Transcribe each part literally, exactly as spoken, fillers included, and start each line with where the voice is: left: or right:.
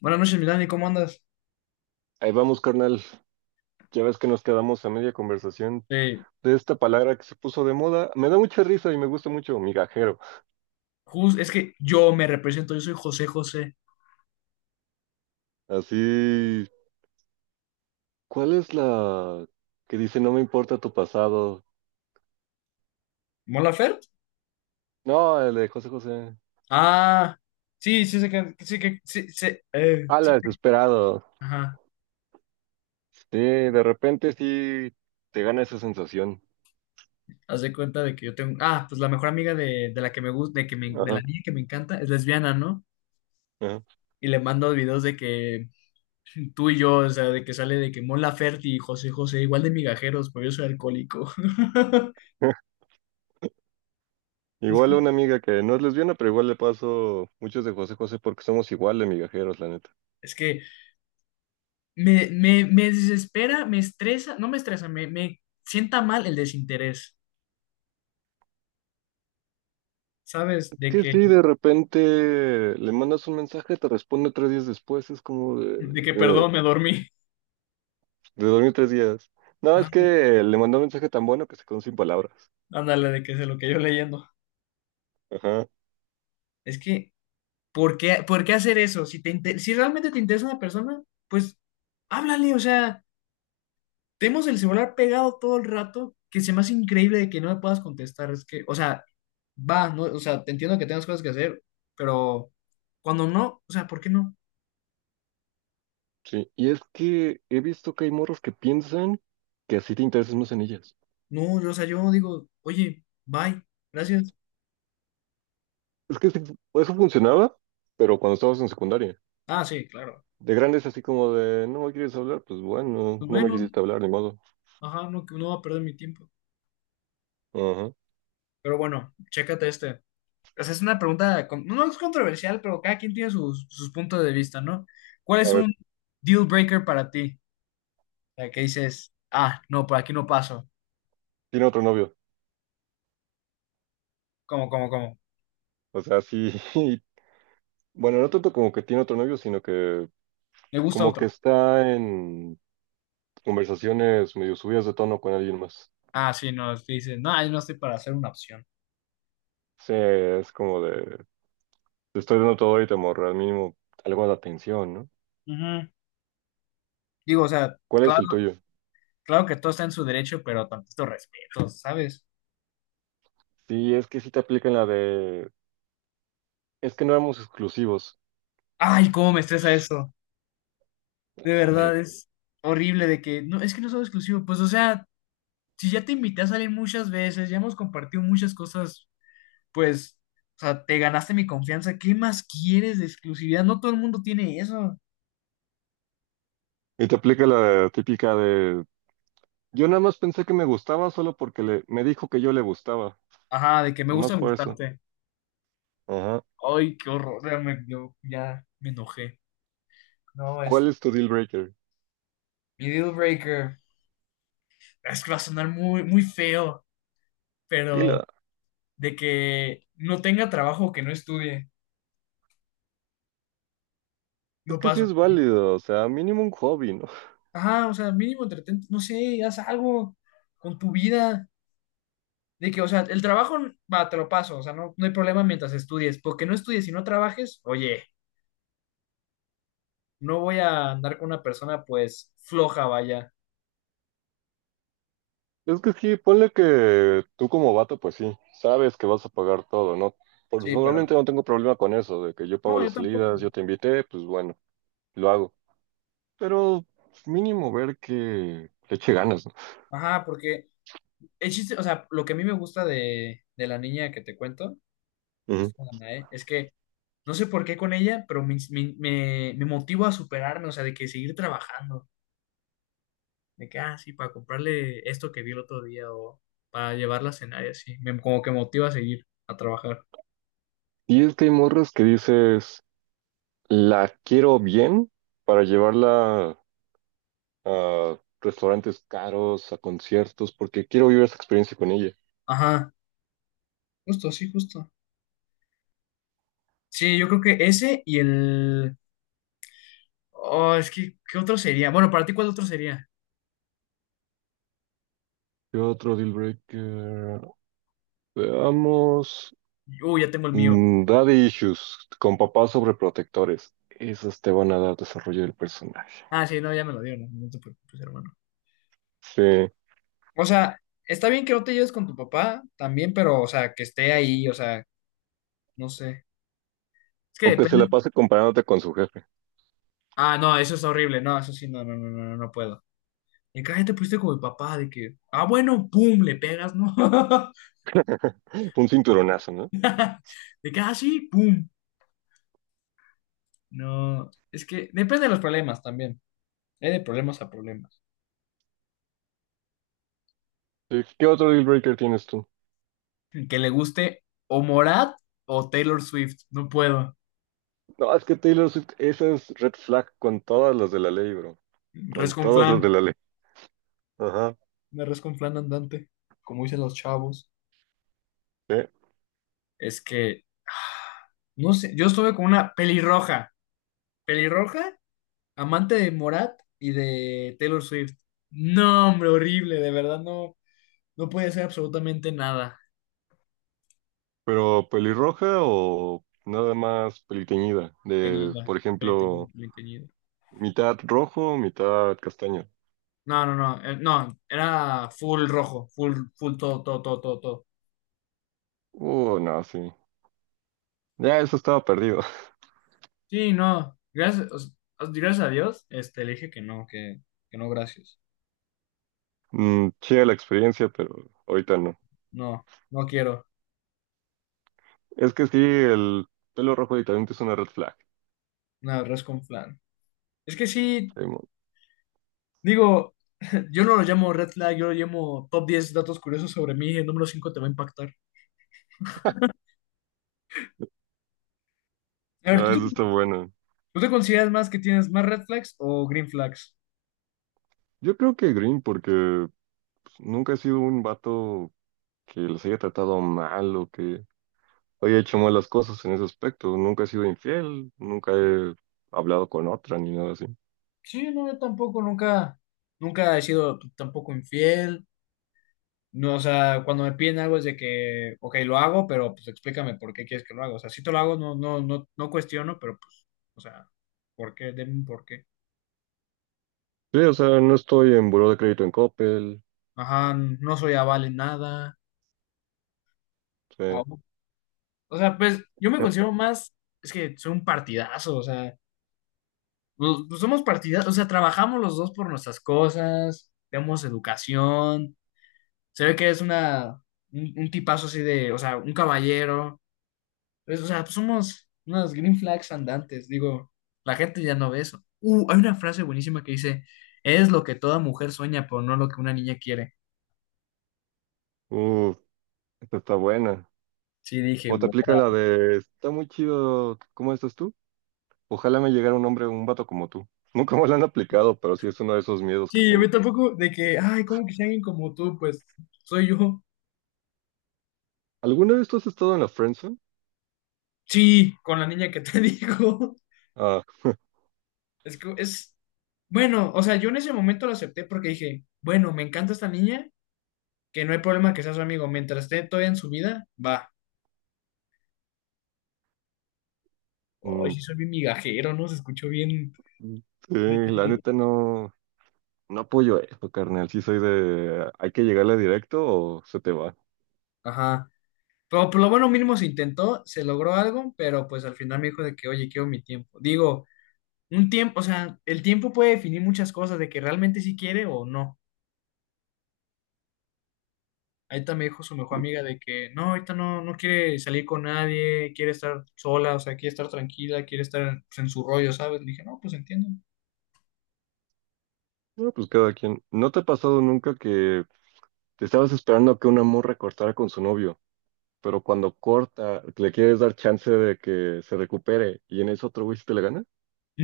left: Buenas noches, Milani, ¿cómo andas?
right: Ahí vamos, carnal. Ya ves que nos quedamos a media conversación
left: Eh,
right: de esta palabra que se puso de moda. Me da mucha risa y me gusta mucho, migajero.
left: jus- es que yo me represento, yo soy José José.
right: Así, ¿cuál es la que dice no me importa tu pasado?
left: ¿Molafert?
right: No, el de José José.
left: Ah, sí, sí, sé que, sí, que, sí, sí, eh,
right: Ah, la
left: sí,
right: desesperado.
left: ajá.
right: Sí, de repente sí te gana esa sensación.
left: Haz de cuenta de que yo tengo, ah, pues la mejor amiga de, de la que me gusta, de que me- de la
right: Ajá,
left: niña que me encanta, es lesbiana, ¿no?
right: ajá.
left: Y le mando videos de que tú y yo, o sea, de que sale de que Mon Laferte y José José, igual de migajeros, pero yo soy alcohólico. Es
right: Igual a
left: que,
right: una amiga que no es lesbiana, pero igual le paso muchos de José José porque somos igual de migajeros, la neta.
left: es que me, me, me desespera, me estresa, no me estresa, me, me sienta mal el desinterés, ¿sabes? De
right: Que
left: que,
right: si de repente le mandas un mensaje, te responde tres días después, es como de,
left: de que,
right: eh,
left: perdón, me dormí.
right: de dormir tres días. No, es
left: Ajá,
right: que le mandó un mensaje tan bueno que se quedó sin palabras.
left: Ándale, de que se lo que yo leyendo.
right: Ajá,
left: Es que, ¿por qué, por qué hacer eso? Si te inte- si realmente te interesa una persona, pues háblale, o sea, tenemos el celular pegado todo el rato, que se me hace increíble de que no me puedas contestar, es que, o sea, va, no, o sea, te entiendo que tengas cosas que hacer, pero cuando no, o sea, ¿por qué no?
right: sí. Y es que he visto que hay morros que piensan que así te interesas más en ellas.
left: No, yo, o sea, yo digo, oye, bye, gracias.
right: Es que sí, eso funcionaba, pero cuando estabas en secundaria.
left: Ah, sí, claro.
right: De grandes así como de, no me quieres hablar, pues bueno,
left: Pues
right: no me
left: bueno,
right: quisiste hablar, ni modo.
left: ajá, no, no va a perder mi tiempo.
right: Ajá.
left: Pero bueno, chécate este. O sea, es una pregunta, con- no es controversial, pero cada quien tiene sus, sus puntos de vista, ¿no? ¿Cuál
right: A
left: es
right: ver,
left: un deal breaker para ti? O sea, que dices, ah, no, por aquí no paso.
right: tiene otro novio.
left: ¿Cómo, cómo, cómo?
right: O sea, sí, bueno, no tanto como que tiene otro novio, sino que
left: ¿Le gusta
right: como que
left: otro?
right: está en conversaciones medio subidas de tono con alguien más.
left: Ah, sí, no, es que dices, no, yo no estoy para hacer una opción.
right: Sí, es como de, te estoy dando todo y te morro, al mínimo algo de atención, ¿no?
left: Ujú. Digo, o sea,
right: ¿Cuál es
left: claro,
right: el tuyo?
left: claro que todo está en su derecho, pero tantito respeto, ¿sabes?
right: Sí, es que sí te aplican la de, es que no éramos exclusivos.
left: Ay, cómo me estresa
right: Pues,
left: eso. De
right: ay.
left: verdad, es horrible de que, no, es que no son exclusivo pues, o sea, si ya te invité a salir muchas veces, ya hemos compartido muchas cosas, pues, o sea, te ganaste mi confianza, ¿qué más quieres de exclusividad? No todo el mundo tiene eso.
right: Y te aplica la típica de, yo nada más pensé que me gustaba solo porque le, me dijo que yo le gustaba,
left: Ajá, de que me
right: nomás
left: gusta
right: por eso.
left: gustarte.
right: Ajá.
left: Ay, qué horror, ya me, yo ya me enojé. No, es
right: ¿Cuál es tu deal breaker?
left: mi deal breaker. Es que va a sonar muy, muy feo,
right: Dilo,
left: pero de que no tenga trabajo, o que no estudie,
right: es
left: no
right: que sí
left: paso.
right: es válido, o sea, mínimo un hobby, ¿no?
left: Ajá, o sea, mínimo entretente, no sé, haz algo con tu vida. De que, o sea, el trabajo, va, te lo paso, o sea, no, no hay problema mientras estudies, porque no estudies y no trabajes, oye, no voy a andar con una persona, pues, floja, vaya.
right: Es que sí, ponle que tú como vato, pues sí, sabes que vas a pagar todo, ¿no? Porque
left: Sí, pero,
right: normalmente no tengo problema con eso, de que yo pago
left: no, yo
right: las
left: tampoco.
right: salidas, yo te invité, pues bueno, lo hago. Pero pues, mínimo ver que le eche ganas, ¿no?
left: Ajá, porque el chiste, o sea, lo que a mí me gusta de, de la niña que te cuento,
right: Ujú.
left: esta Danae, es que no sé por qué con ella, pero me, me, me, me motivo a superarme, o sea, de que seguir trabajando. De que, ah, sí, para comprarle esto que vi el otro día o para llevarla a cenar y así. Me, como que motiva a seguir a trabajar.
right: Y es que hay morras que dices, la quiero bien para llevarla a restaurantes caros, a conciertos, porque quiero vivir esa experiencia con ella.
left: Ajá, justo, sí, justo. Sí, yo creo que ese y el... Oh, es que, ¿qué otro sería? Bueno, para ti, ¿cuál otro sería?
right: ¿Qué otro deal breaker? Veamos.
left: Uh, ya tengo el mío.
right: Mm, Daddy Issues, con papás sobreprotectores. Esos te van a dar desarrollo del personaje.
left: Ah, sí, no, ya me lo dio, no, no te preocupes, hermano.
right: Sí.
left: O sea, está bien que no te lleves con tu papá también, pero, o sea, que esté ahí, o sea, no sé. Es que
right: O que se la
left: depende.
right: pase comparándote con su jefe.
left: Ah, no, eso es horrible, no, eso sí, no, no, no, no, no no puedo. Y cada gente pusiste como el papá, de que, ah, bueno, pum, le pegas, ¿no?
right: Un cinturonazo, ¿no?
left: De que, ah, sí, pum. No, es que depende de los problemas también. Hay de problemas a problemas.
right: Sí, ¿qué otro deal breaker tienes tú?
left: Que le guste o Morat o Taylor Swift. No puedo.
right: No, es que Taylor Swift, esa es red flag con todas las de la ley, bro. Con
left: Res con
right: todas las
left: flan.
right: de la ley. Ajá.
left: Una res con flan andante. Como dicen los chavos.
right: Sí.
left: Es que, ah, no sé, yo estuve con una pelirroja. Pelirroja, amante de Morat y de Taylor Swift. No, hombre, horrible, de verdad no. No podía hacer absolutamente nada.
right: Pero pelirroja o nada más peliteñida. De,
left: Tenida,
right: por ejemplo,
left: pretenida, pretenida.
right: mitad rojo, mitad castaño.
left: No, no, no, eh, no, era full rojo, full, full todo, todo, todo, todo, todo.
right: Uh, no, sí. Ya eso estaba perdido.
left: Sí, no, gracias, o sea, gracias a Dios, este, le dije que no, que, que no, gracias.
right: Mm, chida la experiencia, pero ahorita no.
left: No, no quiero,
right: Es que sí, el pelo rojo directamente es una red flag.
left: no, res con flan. Es que sí,
right: Simón.
left: digo, yo no lo llamo red flag, yo lo llamo top diez datos curiosos sobre mí, el número cinco te va a impactar. A ver, ¿tú
right: Ah,
left: te,
right: eso está
left: tú
right: bueno.
left: te consideras más que tienes más red flags o green flags?
right: Yo creo que Green, porque pues, nunca he sido un vato que les haya tratado mal o que haya hecho malas cosas en ese aspecto. Nunca he sido infiel, nunca he hablado con otra ni nada así.
left: Sí, no, yo tampoco nunca, nunca he sido tampoco infiel. No, o sea, cuando me piden algo es de que, ok, lo hago, pero pues explícame por qué quieres que lo haga. O sea, si te lo hago, no, no, no, no cuestiono, pero pues, o sea, ¿por qué? Deme un por qué.
right: Sí, o sea, no estoy en buró de crédito en Coppel.
left: Ajá, no soy aval en nada. Au.
right: Sí.
left: O sea, pues yo me considero más, es que soy un partidazo, o sea, pues, pues, somos partidazos, o sea, trabajamos los dos por nuestras cosas, tenemos educación. Se ve que es una, un un tipazo así de, o sea, un caballero. Pues, o sea, somos unas green flags andantes, digo, la gente ya no ve eso. Uh, hay una frase buenísima que dice, es lo que toda mujer sueña, pero no lo que una niña quiere.
right: Uf, esta está buena.
left: Sí, dije,
right: O te
left: wow.
right: aplican la de, está muy chido, ¿cómo estás tú? Ojalá me llegara un hombre, un vato como tú. Nunca me lo han aplicado, pero sí es uno de esos miedos que
left: Sí, a
right: tengo.
left: mí tampoco de que, ay, ¿cómo que sea alguien como tú? Pues soy yo.
right: ¿Alguna vez tú has estado en la friendzone?
left: Sí, con la niña que te digo.
right: Ah,
left: Es que es, bueno, o sea, yo en ese momento lo acepté porque dije, bueno, me encanta esta niña, que no hay problema que sea su amigo, mientras esté todavía en su vida, va. Ay,
right: mm,
left: sí, soy bien migajero, ¿no? Se escuchó bien.
right: sí, la neta no, no apoyo eso, carnal. Sí soy de, hay que llegarle directo o se te va.
left: Ajá. Pero por lo bueno mínimo se intentó, se logró algo, pero pues al final me dijo de que, oye, quiero mi tiempo. Digo, un tiempo, o sea, el tiempo puede definir muchas cosas, de que realmente sí quiere o no. Ahorita me dijo su mejor amiga de que no, ahorita no, no quiere salir con nadie, quiere estar sola, o sea, quiere estar tranquila, quiere estar pues, en su rollo, ¿sabes? Le dije, no, pues entiendo.
right: No, pues cada quien. ¿No te ha pasado nunca que te estabas esperando que una morra cortara con su novio, pero cuando corta le quieres dar chance de que se recupere y en eso otro güey se te la gana?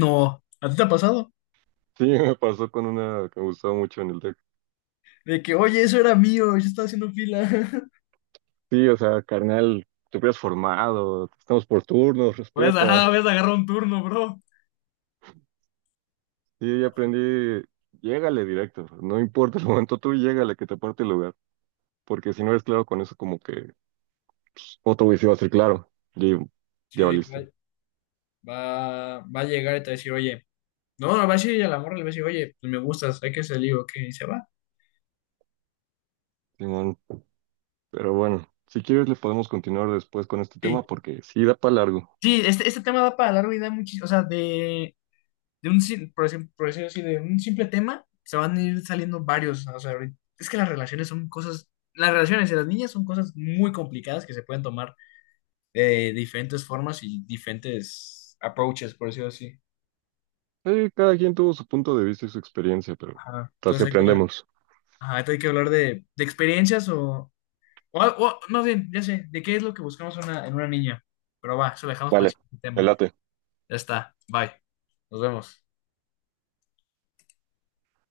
left: No, ¿a ti te ha pasado?
right: Sí, me pasó con una que me gustaba mucho en el.
left: De que, oye, eso era mío, yo estaba haciendo fila.
right: Sí, o sea, carnal, te hubieras formado, estamos por turnos,
left: Voy a
right: respeta.
left: agarrar un turno, bro.
right: Sí,
left: No,
right: ya aprendí, llégale directo, no importa el momento, tú llégale que te parte el lugar, porque si no eres claro con eso, como que otro güey sí va a ser claro, y
left: sí,
right: ya
left: de que va,
right: valiste,
left: va, va a llegar y te va a decir, oye. No, no, va a decir a la morra, le va a decir, oye, pues me gustas, hay que salir, o qué, y se va.
right: Simón. Pero bueno, si quieres le podemos continuar después con este tema,
left: Sí,
right: porque sí da para largo.
left: sí, este, este tema da para largo y da muchísimo, o sea, de, de un, sim- por ejemplo, por decirlo así, de un simple tema, se van a ir saliendo varios, o sea, ahorita- es que las relaciones son cosas, las relaciones de las niñas son cosas muy complicadas que se pueden tomar de diferentes formas y diferentes approaches, por decirlo así.
right: Eh, cada quien tuvo su punto de vista y su experiencia, pero
left: Ajá.
right: así
left: Entonces, hay que
right: aprendemos.
left: ajá, ahorita hay que hablar de, de experiencias o, o, o, más bien, ya sé, de qué es lo que buscamos una, en una niña, pero va, eso lo dejamos para el
right: Vale,
left: siguiente
right: me
left: tema.
right: late.
left: Ya está. Bye. Nos vemos.